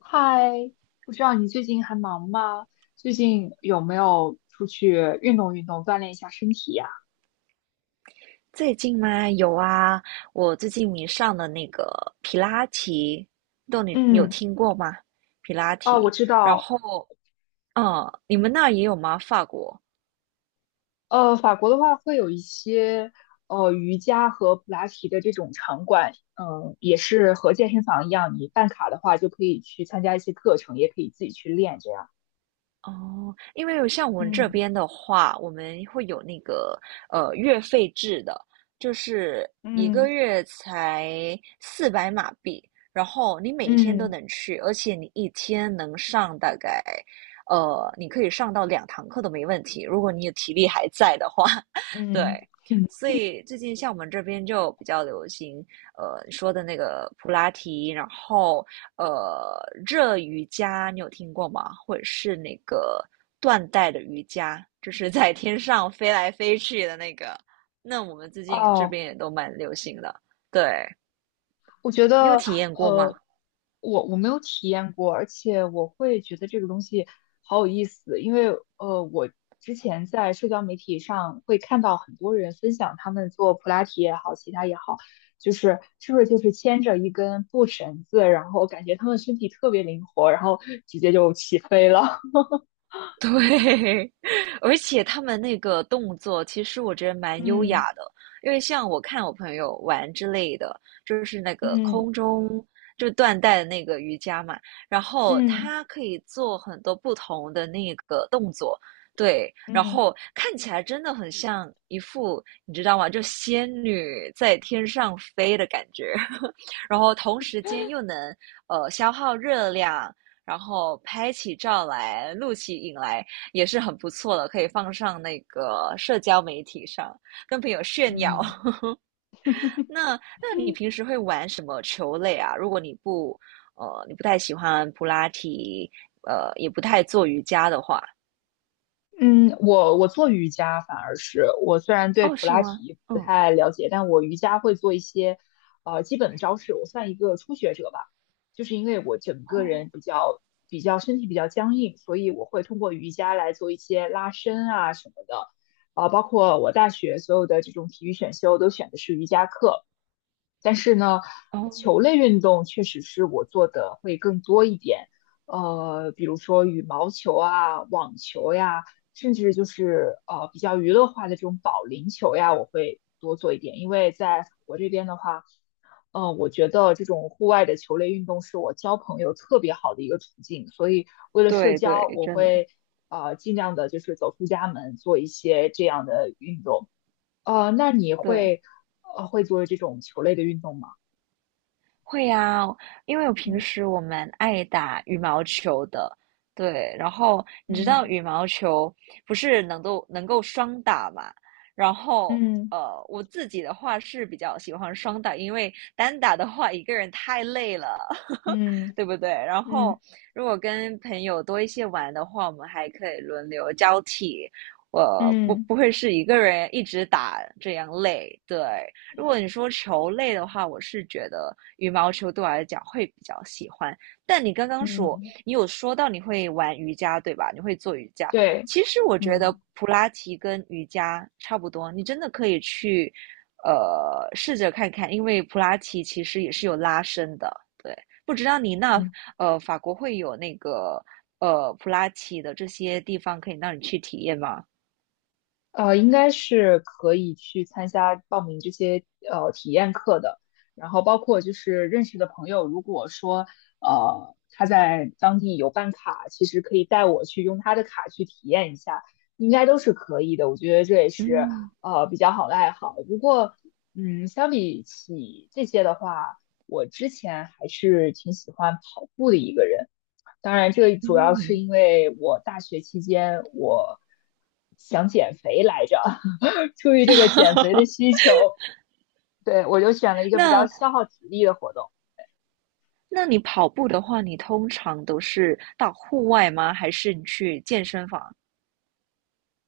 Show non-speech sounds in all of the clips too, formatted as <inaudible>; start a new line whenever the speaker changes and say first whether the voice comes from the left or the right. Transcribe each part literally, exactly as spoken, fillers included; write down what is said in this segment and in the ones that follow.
left: 嗨，不知道你最近还忙吗？最近有没有出去运动运动，锻炼一下身体呀？
right: 最近吗？有啊，我最近迷上了那个皮拉提，不知道你有
left: 嗯，
right: 听过吗？皮拉
left: 哦，我
right: 提，
left: 知
right: 然
left: 道，
right: 后，嗯，你们那儿也有吗？法国？
left: 呃，法国的话会有一些呃瑜伽和普拉提的这种场馆，嗯，也是和健身房一样，你办卡的话就可以去参加一些课程，也可以自己去练这样。
right: 哦，因为有像我们这
left: 嗯
right: 边的话，我们会有那个呃月费制的，就是一
left: 嗯
right: 个月才四百马币，然后你每一天都
left: 嗯
right: 能去，而且你一天能上大概呃，你可以上到两堂课都没问题，如果你的体力还在的话，<laughs> 对。
left: 嗯，嗯，
right: 所以最近像我们这边就比较流行，呃，你说的那个普拉提，然后呃，热瑜伽你有听过吗？或者是那个断带的瑜伽，就是在天上飞来飞去的那个。那我们最
left: <laughs>
right: 近这
left: 哦，
right: 边也都蛮流行的，对，
left: 我觉
right: 你有
left: 得，
right: 体验过
left: 呃，
right: 吗？
left: 我我没有体验过，而且我会觉得这个东西好有意思，因为呃，我之前在社交媒体上会看到很多人分享他们做普拉提也好，其他也好，就是是不是就是牵着一根布绳子，然后感觉他们身体特别灵活，然后直接就起飞了。
right: 对，<laughs> 而且他们那个动作，其实我觉得
left: <laughs>
right: 蛮优
left: 嗯
right: 雅的，因为像我看我朋友玩之类的，就是那个
left: 嗯
right: 空中就断带的那个瑜伽嘛，然后
left: 嗯
right: 他可以做很多不同的那个动作，对，然
left: 嗯
right: 后看起来真的很像一副你知道吗？就仙女在天上飞的感觉，<laughs> 然后同时间又能呃消耗热量，然后拍起照来、录起影来也是很不错的，可以放上那个社交媒体上跟朋友炫耀。
left: 嗯。
right: <laughs> 那那你平时会玩什么球类啊？如果你不呃你不太喜欢普拉提，呃也不太做瑜伽的话？
left: 嗯，我我做瑜伽反而是我虽然对
right: 哦，
left: 普
right: 是
left: 拉
right: 吗？
left: 提不
right: 嗯，哦。
left: 太了解，但我瑜伽会做一些呃基本的招式，我算一个初学者吧。就是因为我整个人比较比较身体比较僵硬，所以我会通过瑜伽来做一些拉伸啊什么的。啊、包括我大学所有的这种体育选修都选的是瑜伽课，但是呢，
right: 哦，
left: 球类运动确实是我做的会更多一点，呃，比如说羽毛球啊、网球呀，甚至就是呃比较娱乐化的这种保龄球呀，我会多做一点。因为在法国这边的话，呃，我觉得这种户外的球类运动是我交朋友特别好的一个途径，所以为了社
right: 对
left: 交，
right: 对，
left: 我
right: 真的。
left: 会呃尽量的就是走出家门做一些这样的运动。呃，那你
right: 对。
left: 会呃会做这种球类的运动吗？
right: 会呀，因为我平
left: 嗯
right: 时我蛮爱打羽毛球的，对。然后你知道
left: 嗯
right: 羽毛球不是能够能够双打嘛？然后
left: 嗯
right: 呃，我自己的话是比较喜欢双打，因为单打的话一个人太累了。
left: 嗯
right: 对不对？然后
left: 嗯
right: 如果跟朋友多一些玩的话，我们还可以轮流交替。我不
left: 嗯
right: 不会是一个人一直打这样累，对。如果你说球类的话，我是觉得羽毛球对我来讲会比较喜欢。但你刚刚
left: 嗯，
right: 说
left: 嗯
right: 你有说到你会玩瑜伽，对吧？你会做瑜伽。
left: 对，
right: 其实我觉得
left: 嗯
right: 普拉提跟瑜伽差不多，你真的可以去呃试着看看，因为普拉提其实也是有拉伸的，对。不知道你那
left: 嗯。
right: 呃法国会有那个呃普拉提的这些地方可以让你去体验吗？
left: 呃，应该是可以去参加报名这些呃体验课的，然后包括就是认识的朋友，如果说呃他在当地有办卡，其实可以带我去用他的卡去体验一下，应该都是可以的。我觉得这也是
right: 嗯。
left: 呃比较好的爱好。不过，嗯，相比起这些的话，我之前还是挺喜欢跑步的一个人。当然，这主要是
right: 嗯，
left: 因为我大学期间我想减肥来着，<laughs> 出于这个减肥的需求，对我就选了一个比较
right: 那
left: 消耗体力的活动。
right: 那你跑步的话，你通常都是到户外吗？还是你去健身房？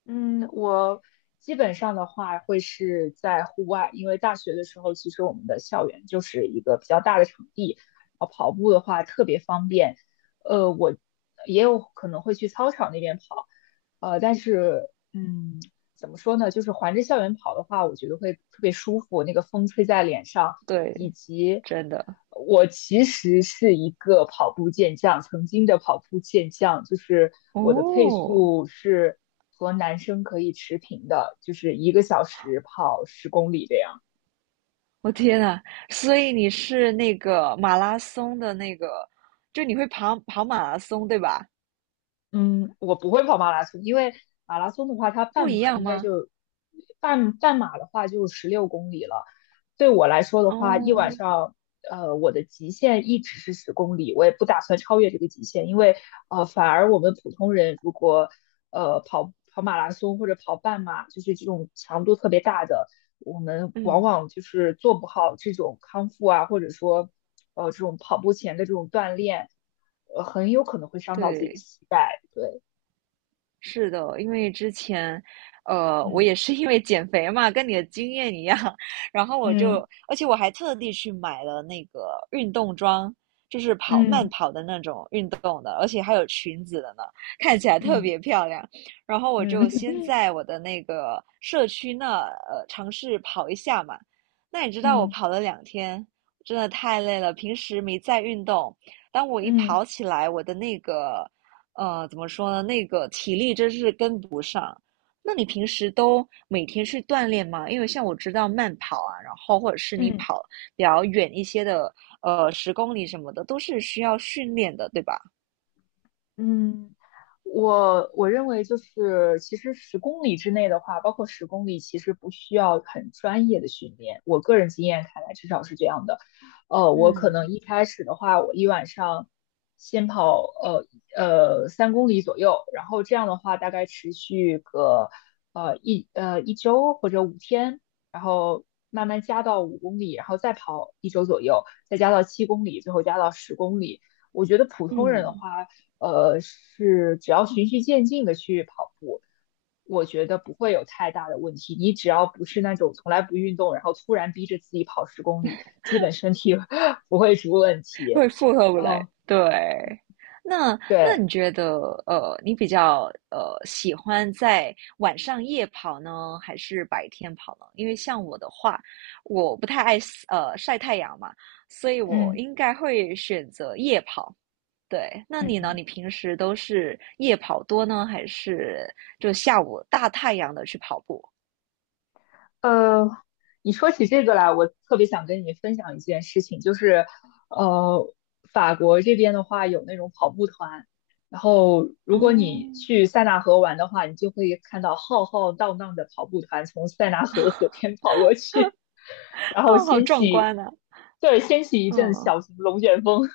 left: 嗯，我基本上的话会是在户外，因为大学的时候，其实我们的校园就是一个比较大的场地，啊，跑步的话特别方便。呃，我也有可能会去操场那边跑，呃，但是嗯，怎么说呢，就是环着校园跑的话，我觉得会特别舒服，那个风吹在脸上，以
right: 对，
left: 及
right: 真的。
left: 我其实是一个跑步健将，曾经的跑步健将，就是我的配
right: 哦，
left: 速是和男生可以持平的，就是一个小时跑十公里这样。
right: 我天呐，所以你是那个马拉松的那个，就你会跑跑马拉松对吧？
left: 嗯，我不会跑马拉松，因为马拉松的话，它
right: 不
left: 半
right: 一
left: 马
right: 样
left: 应该
right: 吗？
left: 就半半马的话就十六公里了，对我来说的话，一晚
right: 哦，
left: 上，呃，我的极限一直是十公里，我也不打算超越这个极限，因为呃，反而我们普通人如果呃跑跑马拉松或者跑半马，就是这种强度特别大的，我们往
right: 嗯，
left: 往就是做不好这种康复啊，或者说呃这种跑步前的这种锻炼，呃，很有可能会伤到自己的
right: 对。
left: 膝盖。对，
right: 是的，因为之前，呃，我也
left: 嗯
right: 是因为减肥嘛，跟你的经验一样，<laughs> 然后我就，
left: 嗯
right: 而且我还特地去买了那个运动装，就是跑慢
left: 嗯
right: 跑的那种运动的，而且还有裙子的呢，看起来特
left: 嗯
right: 别漂亮。然后我
left: 嗯
right: 就先
left: 嗯
right: 在我的那个社区那，呃，尝试跑一下嘛。那你知道我
left: 嗯
right: 跑
left: 嗯。
right: 了两天，真的太累了，平时没在运动，当我一
left: 嗯嗯
right: 跑起来，我的那个。呃，怎么说呢？那个体力真是跟不上。那你平时都每天去锻炼吗？因为像我知道慢跑啊，然后或者是你
left: 嗯
right: 跑比较远一些的，呃，十公里什么的，都是需要训练的，对吧？
left: 嗯，我我认为就是，其实十公里之内的话，包括十公里，其实不需要很专业的训练。我个人经验看来，至少是这样的。呃，我可能
right: 嗯
left: 一开始的话，我一晚上先跑呃呃三公里左右，然后这样的话大概持续个呃一呃一周或者五天，然后慢慢加到五公里，然后再跑一周左右，再加到七公里，最后加到十公里。我觉得普通人的
right: 嗯。
left: 话，呃，是只要循序渐进的去跑步，我觉得不会有太大的问题。你只要不是那种从来不运动，然后突然逼着自己跑十公里，基本身体 <laughs> 不会出问题。
right: 会负荷不来。
left: 哦，
right: 对，那那
left: 对，
right: 你觉得，呃，你比较呃喜欢在晚上夜跑呢，还是白天跑呢？因为像我的话，我不太爱呃晒太阳嘛，所以我
left: 嗯
right: 应该会选择夜跑。对，那你呢？
left: 嗯。
right: 你平时都是夜跑多呢，还是就下午大太阳的去跑步？
left: 呃，你说起这个来，我特别想跟你分享一件事情，就是，呃，法国这边的话有那种跑步团，然后如果你
right: 哦，
left: 去塞纳河玩的话，你就会看到浩浩荡荡的跑步团从塞纳河河边跑过去，<laughs> 然
right: <laughs>
left: 后
right: 哦，好
left: 掀
right: 壮
left: 起，
right: 观啊！
left: 对，掀起一阵
right: 嗯，
left: 小型龙卷风，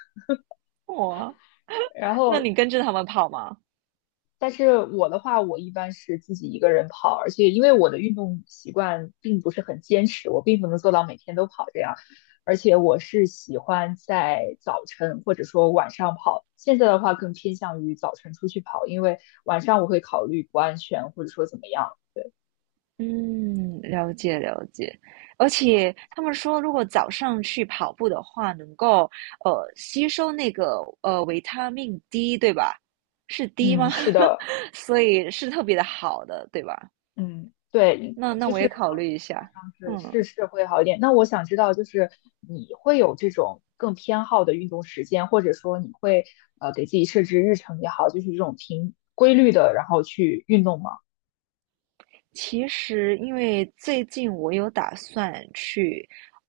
right: 哇，
left: <laughs> 然
right: 那
left: 后
right: 你跟着他们跑吗？
left: 但是我的话，我一般是自己一个人跑，而且因为我的运动习惯并不是很坚持，我并不能做到每天都跑这样。而且我是喜欢在早晨或者说晚上跑，现在的话更偏向于早晨出去跑，因为晚上我会考虑不安全或者说怎么样。对，
right: 嗯，了解了解，而且他们说，如果早上去跑步的话，能够呃吸收那个呃维他命 D，对吧？是 D
left: 嗯，
right: 吗？
left: 是的，
right: <laughs> 所以是特别的好的，对吧？
left: 嗯，对，
right: 那那
left: 就
right: 我
left: 是
right: 也
left: 早
right: 考虑一下。
left: 上是
right: 嗯
left: 是是会好一点。那我想知道，就是你会有这种更偏好的运动时间，或者说你会呃给自己设置日程也好，就是这种平规律的，然后去运动吗？
right: 其实，因为最近我有打算去，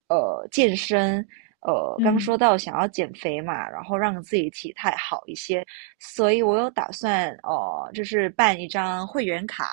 right: 呃，健身，呃，刚
left: 嗯
right: 说到想要减肥嘛，然后让自己体态好一些，所以我有打算，哦，就是办一张会员卡，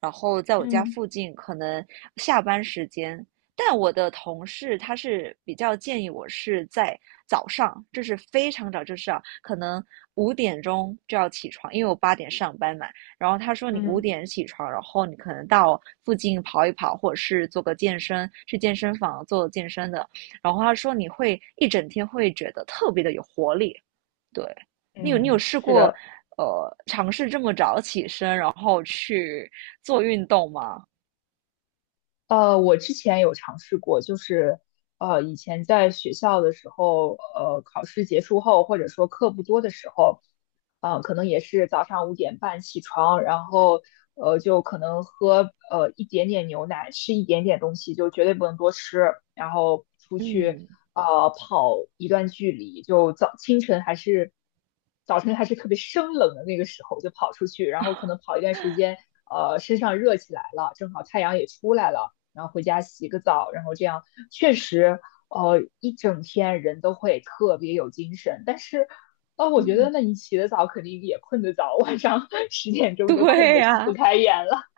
right: 然后在我家
left: 嗯
right: 附近，可能下班时间。但我的同事他是比较建议我是在早上，就是非常早，就是啊，可能五点钟就要起床，因为我八点上班嘛。然后他说你五
left: 嗯
right: 点起床，然后你可能到附近跑一跑，或者是做个健身，去健身房做健身的。然后他说你会一整天会觉得特别的有活力。对，你有你有
left: 嗯，
right: 试
left: 是
right: 过
left: 的，
right: 呃尝试这么早起身，然后去做运动吗？
left: 呃，我之前有尝试过，就是呃，以前在学校的时候，呃，考试结束后，或者说课不多的时候，呃，可能也是早上五点半起床，然后呃，就可能喝呃一点点牛奶，吃一点点东西，就绝对不能多吃，然后出去
right: 嗯
left: 呃跑一段距离，就早清晨还是早晨还是特别生冷的那个时候，就跑出去，然后可能跑一段时间，呃，身上热起来了，正好太阳也出来了。然后回家洗个澡，然后这样确实，呃，一整天人都会特别有精神。但是，呃，我觉得
right: 嗯，
left: 那你起得早肯定也困得早，晚上 <laughs> 十点
right: <laughs>
left: 钟就困
right: 对
left: 得睁不
right: 呀、
left: 开眼了。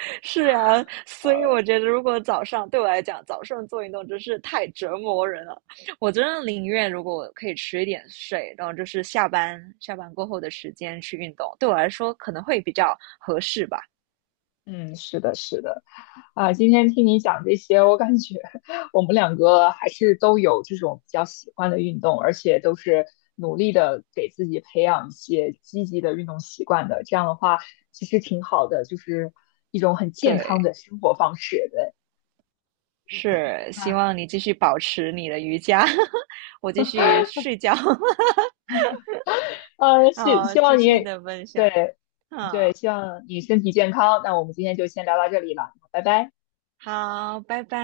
right: <laughs> 是呀，所以我觉得如果早上对我来讲，早上做运动真是太折磨人了。我真的宁愿如果我可以迟一点睡，然后就是下班下班过后的时间去运动，对我来说可能会比较合适吧。
left: 嗯，是的，是的，啊，今天听你讲这些，我感觉我们两个还是都有这种比较喜欢的运动，而且都是努力的给自己培养一些积极的运动习惯的。这样的话，其实挺好的，就是一种很健康
right: 对，
left: 的生活方式。对，
right: 是希
left: 那
right: 望你继续保持你的瑜伽，<laughs> 我继续睡觉。<laughs>
left: 呃，希
right: 好，
left: 希
right: 谢
left: 望
right: 谢你
left: 你，
right: 的分享。
left: 对对，
right: 嗯，
left: 希望你身体健康。那我们今天就先聊到这里了，拜拜。
right: 好，拜拜。